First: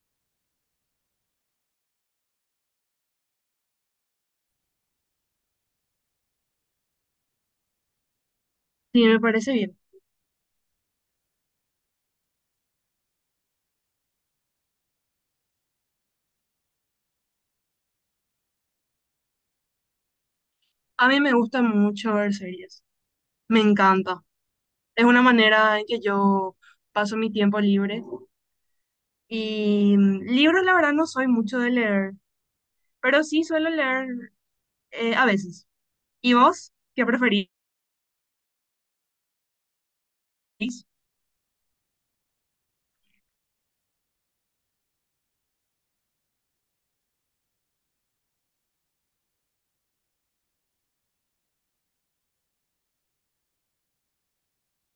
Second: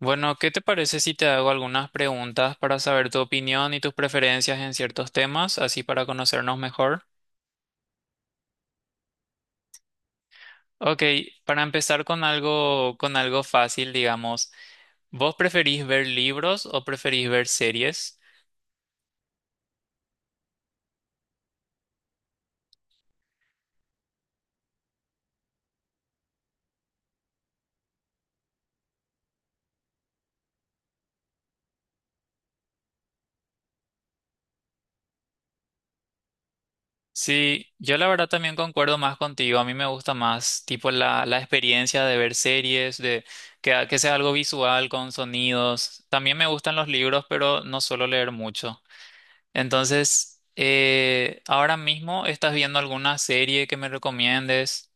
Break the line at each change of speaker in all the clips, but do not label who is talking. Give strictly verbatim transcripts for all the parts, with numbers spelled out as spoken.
Bueno, ¿qué te parece si te hago algunas preguntas para saber tu opinión y tus preferencias en ciertos temas, así para conocernos mejor?
Sí, me parece bien.
Ok, para empezar con algo, con algo fácil, digamos, ¿vos preferís ver libros o preferís ver series?
A mí me gusta mucho ver series. Me encanta. Es una manera en que yo paso mi tiempo libre. Y mm, libros, la verdad, no soy mucho de leer, pero sí suelo leer eh, a veces. ¿Y vos? ¿Qué preferís?
Sí, yo la verdad también concuerdo más contigo, a mí me gusta más tipo la, la experiencia de ver series, de que, que sea algo visual, con sonidos. También me gustan los libros, pero no suelo leer mucho. Entonces, eh, ahora mismo estás viendo alguna serie que me recomiendes.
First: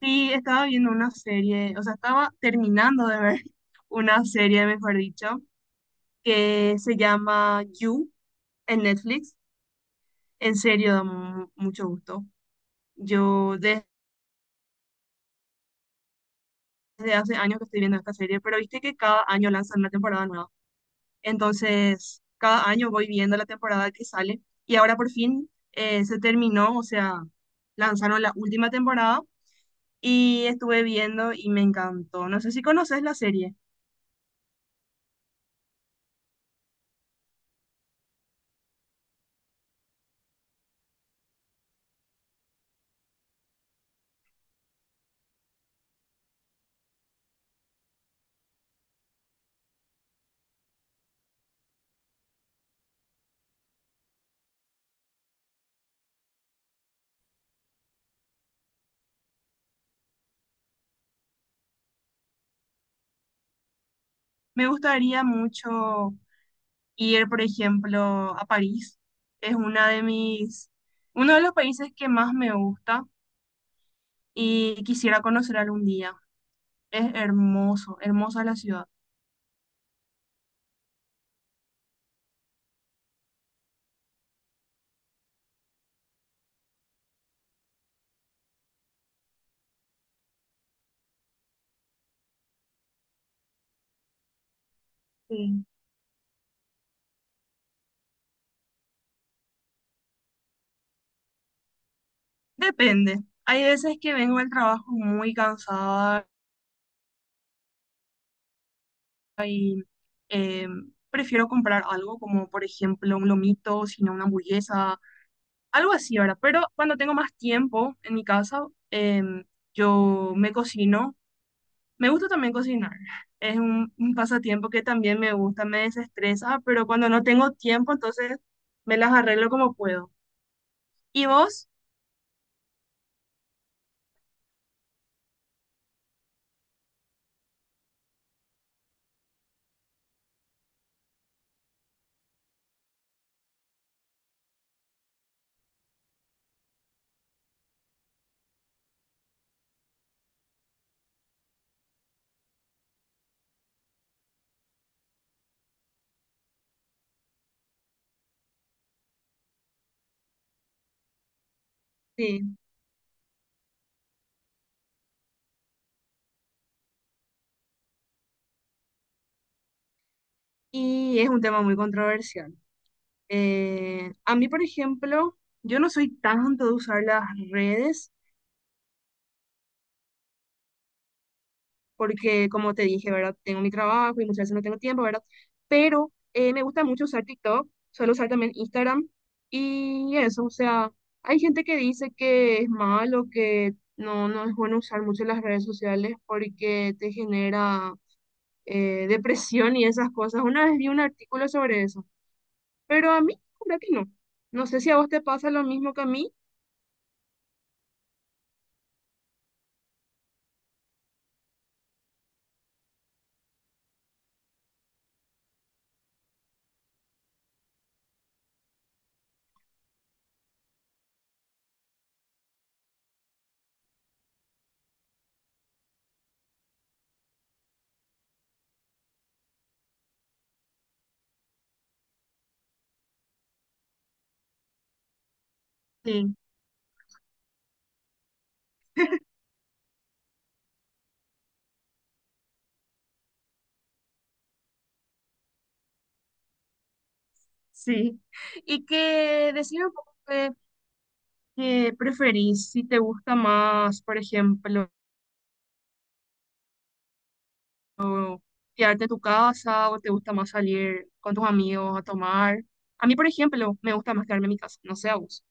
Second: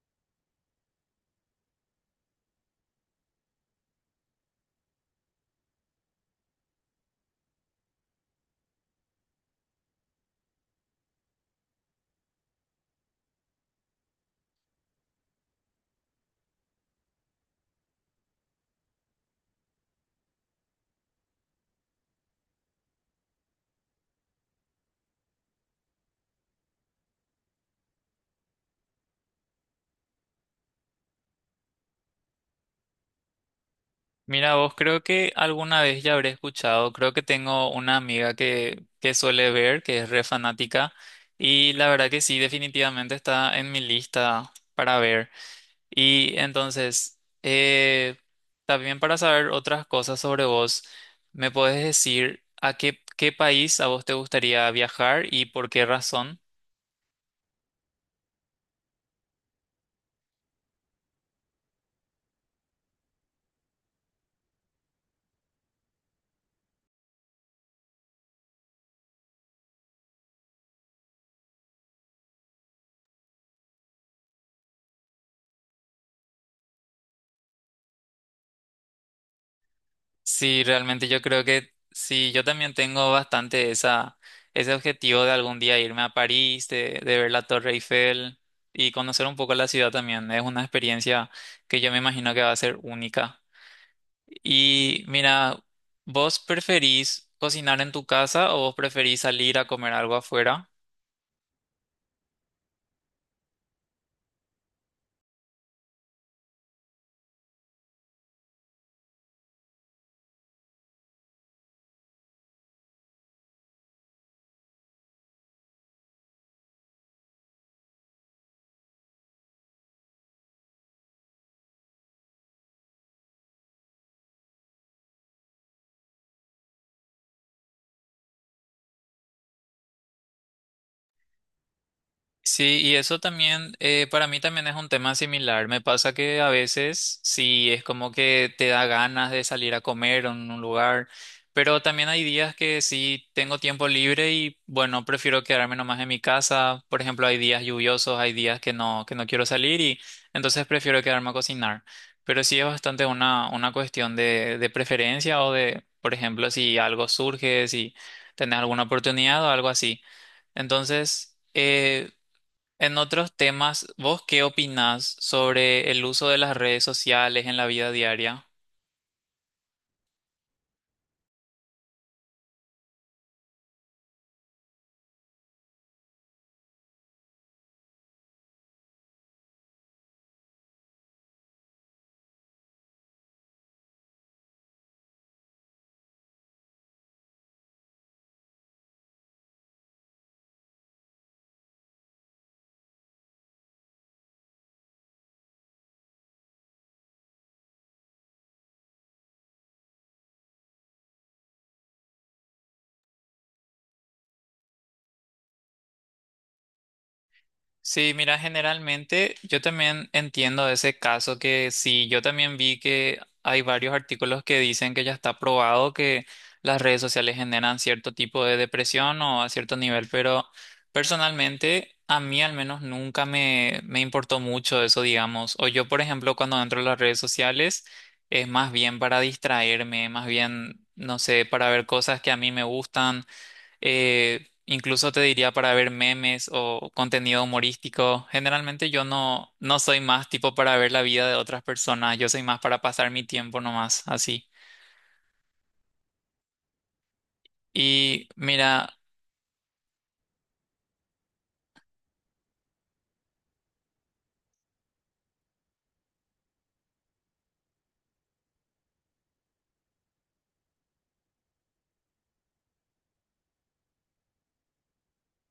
Sí, estaba viendo una serie, o sea, estaba terminando de ver una serie, mejor dicho, que se llama You en Netflix. En serio, da mu- mucho gusto. Yo desde hace años que estoy viendo esta serie, pero viste que cada año lanzan una temporada nueva. Entonces, cada año voy viendo la temporada que sale y ahora por fin eh, se terminó, o sea, lanzaron la última temporada y estuve viendo y me encantó. No sé si conoces la serie.
Mira, vos creo que alguna vez ya habré escuchado, creo que tengo una amiga que, que suele ver, que es re fanática, y la verdad que sí, definitivamente está en mi lista para ver. Y entonces, eh, también para saber otras cosas sobre vos, ¿me puedes decir a qué, qué país a vos te gustaría viajar y por qué razón?
Me gustaría mucho ir, por ejemplo, a París. Es una de mis, uno de los países que más me gusta y quisiera conocer algún día. Es hermoso, hermosa la ciudad.
Sí, realmente yo creo que sí, yo también tengo bastante esa, ese objetivo de algún día irme a París, de, de ver la Torre Eiffel y conocer un poco la ciudad también. Es una experiencia que yo me imagino que va a ser única. Y mira,
Sí.
¿vos preferís cocinar en tu casa o vos preferís salir a comer algo afuera?
Depende. Hay veces que vengo del trabajo muy cansada. eh, Prefiero comprar algo como, por ejemplo, un lomito, sino una hamburguesa, algo así, ¿verdad? Pero cuando tengo más tiempo en mi casa, eh, yo me cocino. Me gusta también cocinar. Es un, un pasatiempo que también me gusta, me desestresa, pero cuando no tengo tiempo, entonces me las arreglo como puedo. ¿Y vos?
Sí, y eso también, eh, para mí también es un tema similar. Me pasa que a veces sí es como que te da ganas de salir a comer en un lugar, pero también hay días que sí tengo tiempo libre y bueno, prefiero quedarme nomás en mi casa. Por ejemplo, hay días lluviosos, hay días que no, que no quiero salir y entonces prefiero quedarme a cocinar. Pero sí es bastante una, una cuestión de, de preferencia o de, por ejemplo, si algo surge, si tenés alguna oportunidad o algo así. Entonces, eh,
Sí.
en otros temas, ¿vos qué opinás sobre el uso de las redes sociales en la vida diaria?
Y es un tema muy controversial. Eh, a mí, por ejemplo, yo no soy tanto de usar las redes porque, como te dije, ¿verdad? Tengo mi trabajo y muchas veces no tengo tiempo, ¿verdad? Pero eh, me gusta mucho usar TikTok, suelo usar también Instagram y eso, o sea, hay gente que dice que es malo, que no, no es bueno usar mucho las redes sociales porque te genera eh, depresión y esas cosas. Una vez vi un artículo sobre eso, pero a mí, creo que no. No sé si a vos te pasa lo mismo que a mí.
Sí, mira, generalmente yo también entiendo ese caso que sí, yo también vi que hay varios artículos que dicen que ya está probado que las redes sociales generan cierto tipo de depresión o a cierto nivel, pero personalmente a mí al menos nunca me, me importó mucho eso, digamos. O yo, por ejemplo, cuando entro a las redes sociales es más bien para distraerme, más bien, no sé, para ver cosas que a mí me gustan eh, incluso te diría para ver
Sí.
memes o contenido humorístico. Generalmente yo no, no soy más tipo para ver la vida de otras personas, yo soy más para pasar mi tiempo nomás, así.
Sí,
Y
y
mira,
que decime un poco qué, qué preferís, si te gusta más, por ejemplo, quedarte en tu casa o te gusta más salir con tus amigos a tomar. A mí, por ejemplo, me gusta más quedarme en mi casa, no sé a vos.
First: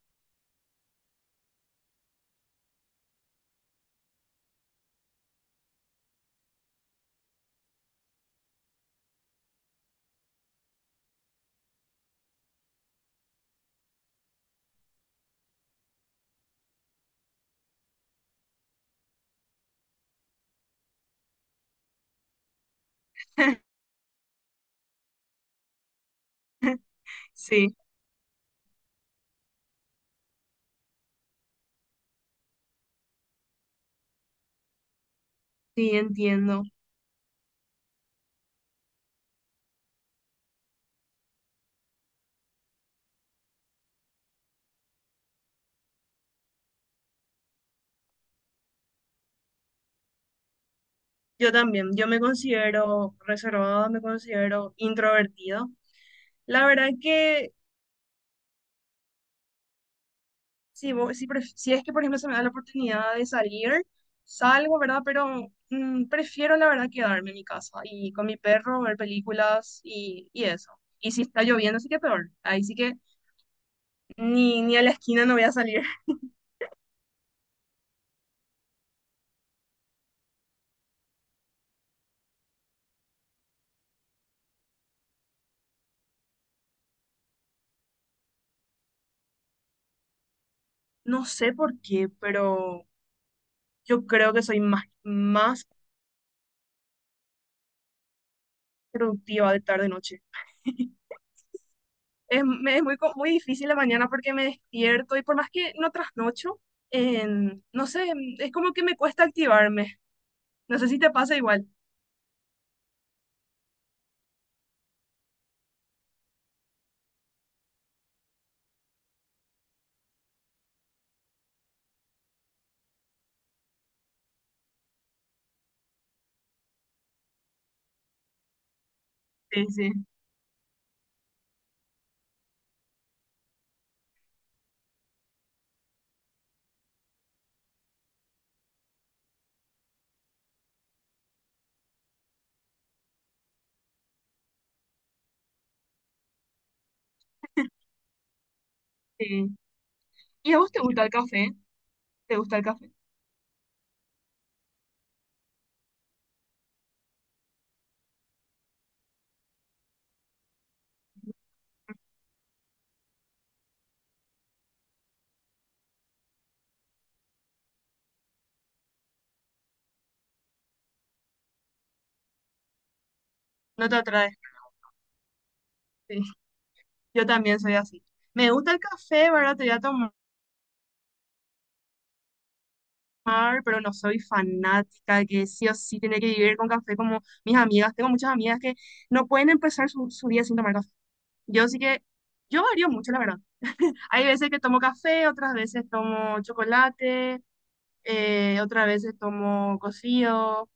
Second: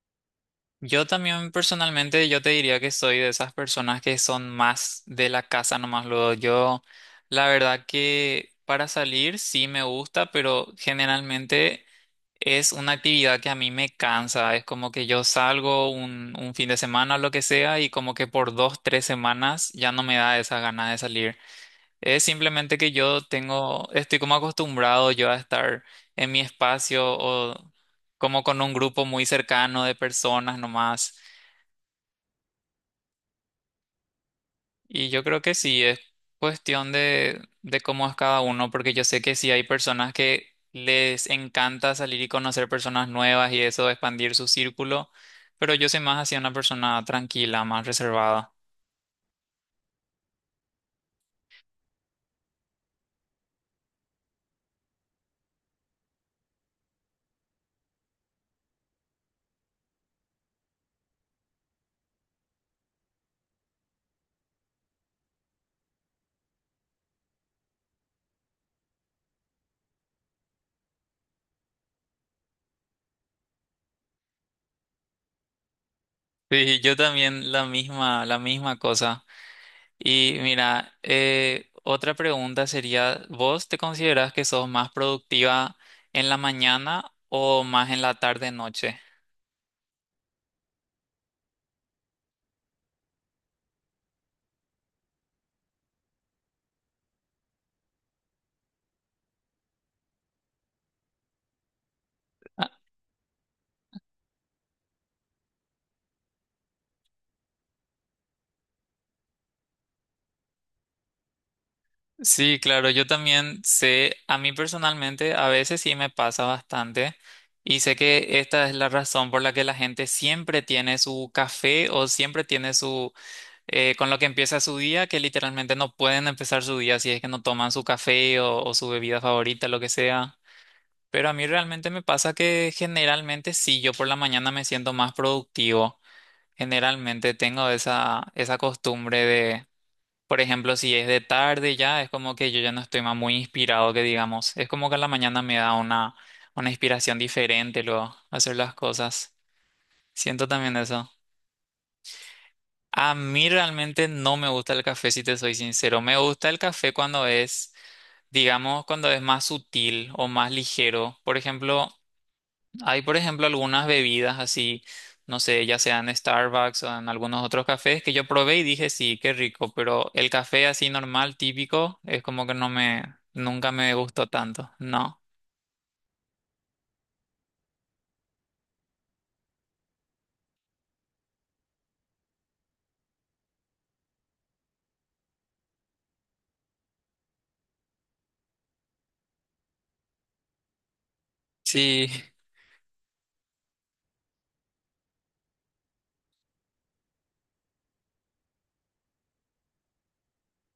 yo también personalmente yo te diría que soy de esas personas que son más de la casa nomás luego. Yo, la verdad que para salir sí me gusta, pero generalmente es una actividad que a mí me cansa, es como que yo salgo un, un fin de semana o lo que sea y como que por dos, tres semanas ya no me da esa gana de salir. Es simplemente que yo tengo, estoy como acostumbrado yo a estar en mi espacio o
Sí,
como con un grupo muy cercano de personas nomás. Y yo creo que sí,
sí,
es
entiendo.
cuestión de, de cómo es cada uno, porque yo sé que sí hay personas que les encanta salir y conocer personas nuevas y eso, expandir su círculo, pero yo soy más hacia una persona tranquila, más reservada.
Yo también, yo me considero reservada, me considero introvertida. La verdad que si, vo- si, pref- si es que, por ejemplo, se me da la oportunidad de salir, salgo, ¿verdad? Pero mm, prefiero, la verdad, quedarme en mi casa y con mi perro, ver películas y, y eso. Y si está lloviendo, sí que peor. Ahí sí que ni, ni a la esquina no voy a salir.
Sí, yo también la misma, la misma cosa. Y mira, eh, otra pregunta sería, ¿vos te considerás que sos más productiva en la mañana o más en la tarde-noche?
No sé por qué, pero yo creo que soy más, más productiva de tarde-noche. Es, me es muy, co- muy difícil la mañana porque me despierto y por más que no trasnocho, en, no sé, es como que me cuesta activarme. No sé si te pasa igual.
Sí, claro, yo también sé, a mí personalmente a veces sí me pasa bastante y sé que esta es la razón por la que la gente siempre tiene su café o siempre tiene su, eh, con lo que empieza su día, que literalmente no pueden empezar su día si es que no toman su café o, o su bebida
Sí,
favorita, lo que
sí.
sea. Pero a mí realmente me pasa que generalmente sí, yo por la mañana me siento más productivo. Generalmente tengo esa, esa costumbre por ejemplo, si es de tarde ya, es como que yo ya no estoy más muy inspirado, que digamos. Es como que en la mañana me da una, una inspiración diferente luego hacer las cosas.
Sí.
Siento
¿Y a vos
también
te gusta el
eso.
café? ¿Te gusta el café?
A mí realmente no me gusta el café, si te soy sincero. Me gusta el café cuando es, digamos, cuando es más sutil o más ligero. Por ejemplo, hay, por ejemplo, algunas bebidas así, no sé, ya sea en Starbucks o en algunos otros cafés que yo probé y dije, sí, qué rico, pero el café así normal, típico, es como que no me, nunca
No
me
te
gustó
atrae.
tanto, ¿no?
Sí, yo también soy así. Me gusta el café, ¿verdad? Te voy a tomar, pero no soy fanática que sí o sí tiene que vivir con café como mis amigas. Tengo muchas amigas que no pueden empezar su, su día sin tomar café. Yo sí que,
Sí,
yo varío mucho, la verdad. Hay veces que tomo café, otras veces tomo chocolate, eh, otras veces tomo cocido.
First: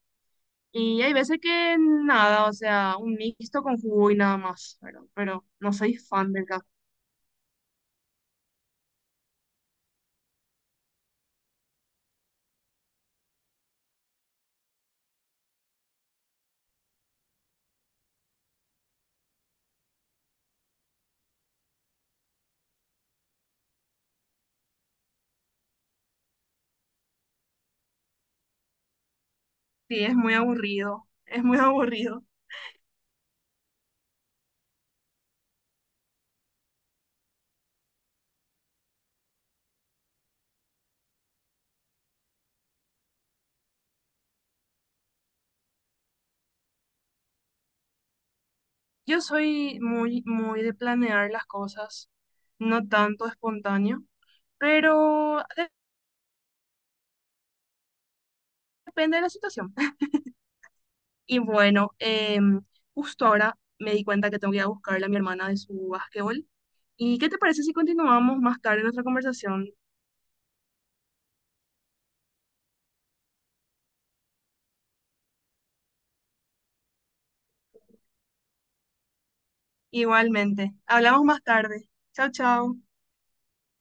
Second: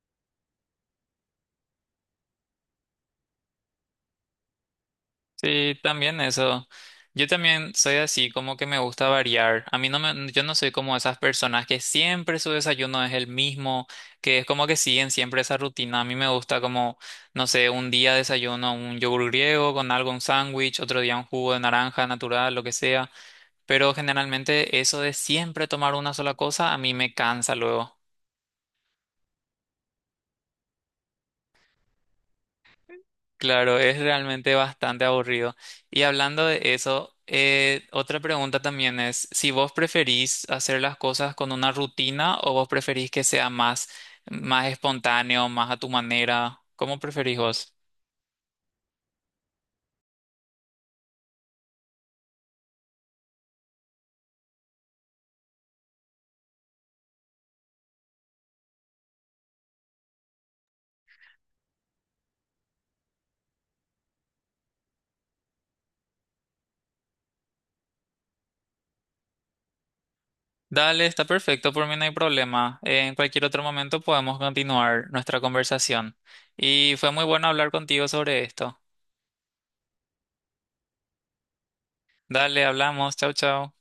Y hay veces que nada, o sea, un mixto con jugo y nada más, ¿verdad? Pero no
sí,
soy
también
fan del
eso.
café.
Yo también soy así, como que me gusta variar. A mí no me, yo no soy como esas personas que siempre su desayuno es el mismo, que es como que siguen siempre esa rutina. A mí me gusta como, no sé, un día desayuno un yogur griego con algo, un sándwich, otro día un jugo de naranja natural, lo que sea. Pero generalmente eso de siempre tomar una sola cosa, a mí me cansa luego.
Sí, es muy aburrido, es muy aburrido.
Claro, es realmente bastante aburrido. Y hablando de eso, eh, otra pregunta también es si vos preferís hacer las cosas con una rutina o vos preferís que sea más, más espontáneo, más a tu manera. ¿Cómo preferís vos?
Yo soy muy, muy de planear las cosas, no tanto espontáneo, pero de- depende de la situación. Y bueno, em, justo ahora me di cuenta que tengo que ir a buscarle a mi hermana de su básquetbol. ¿Y qué te parece si continuamos más tarde nuestra conversación?
Dale, está perfecto, por mí no hay problema. En cualquier otro momento podemos continuar nuestra conversación. Y fue muy bueno hablar contigo sobre esto.
Igualmente, hablamos más tarde. Chao,
Dale,
chao.
hablamos. Chau, chau.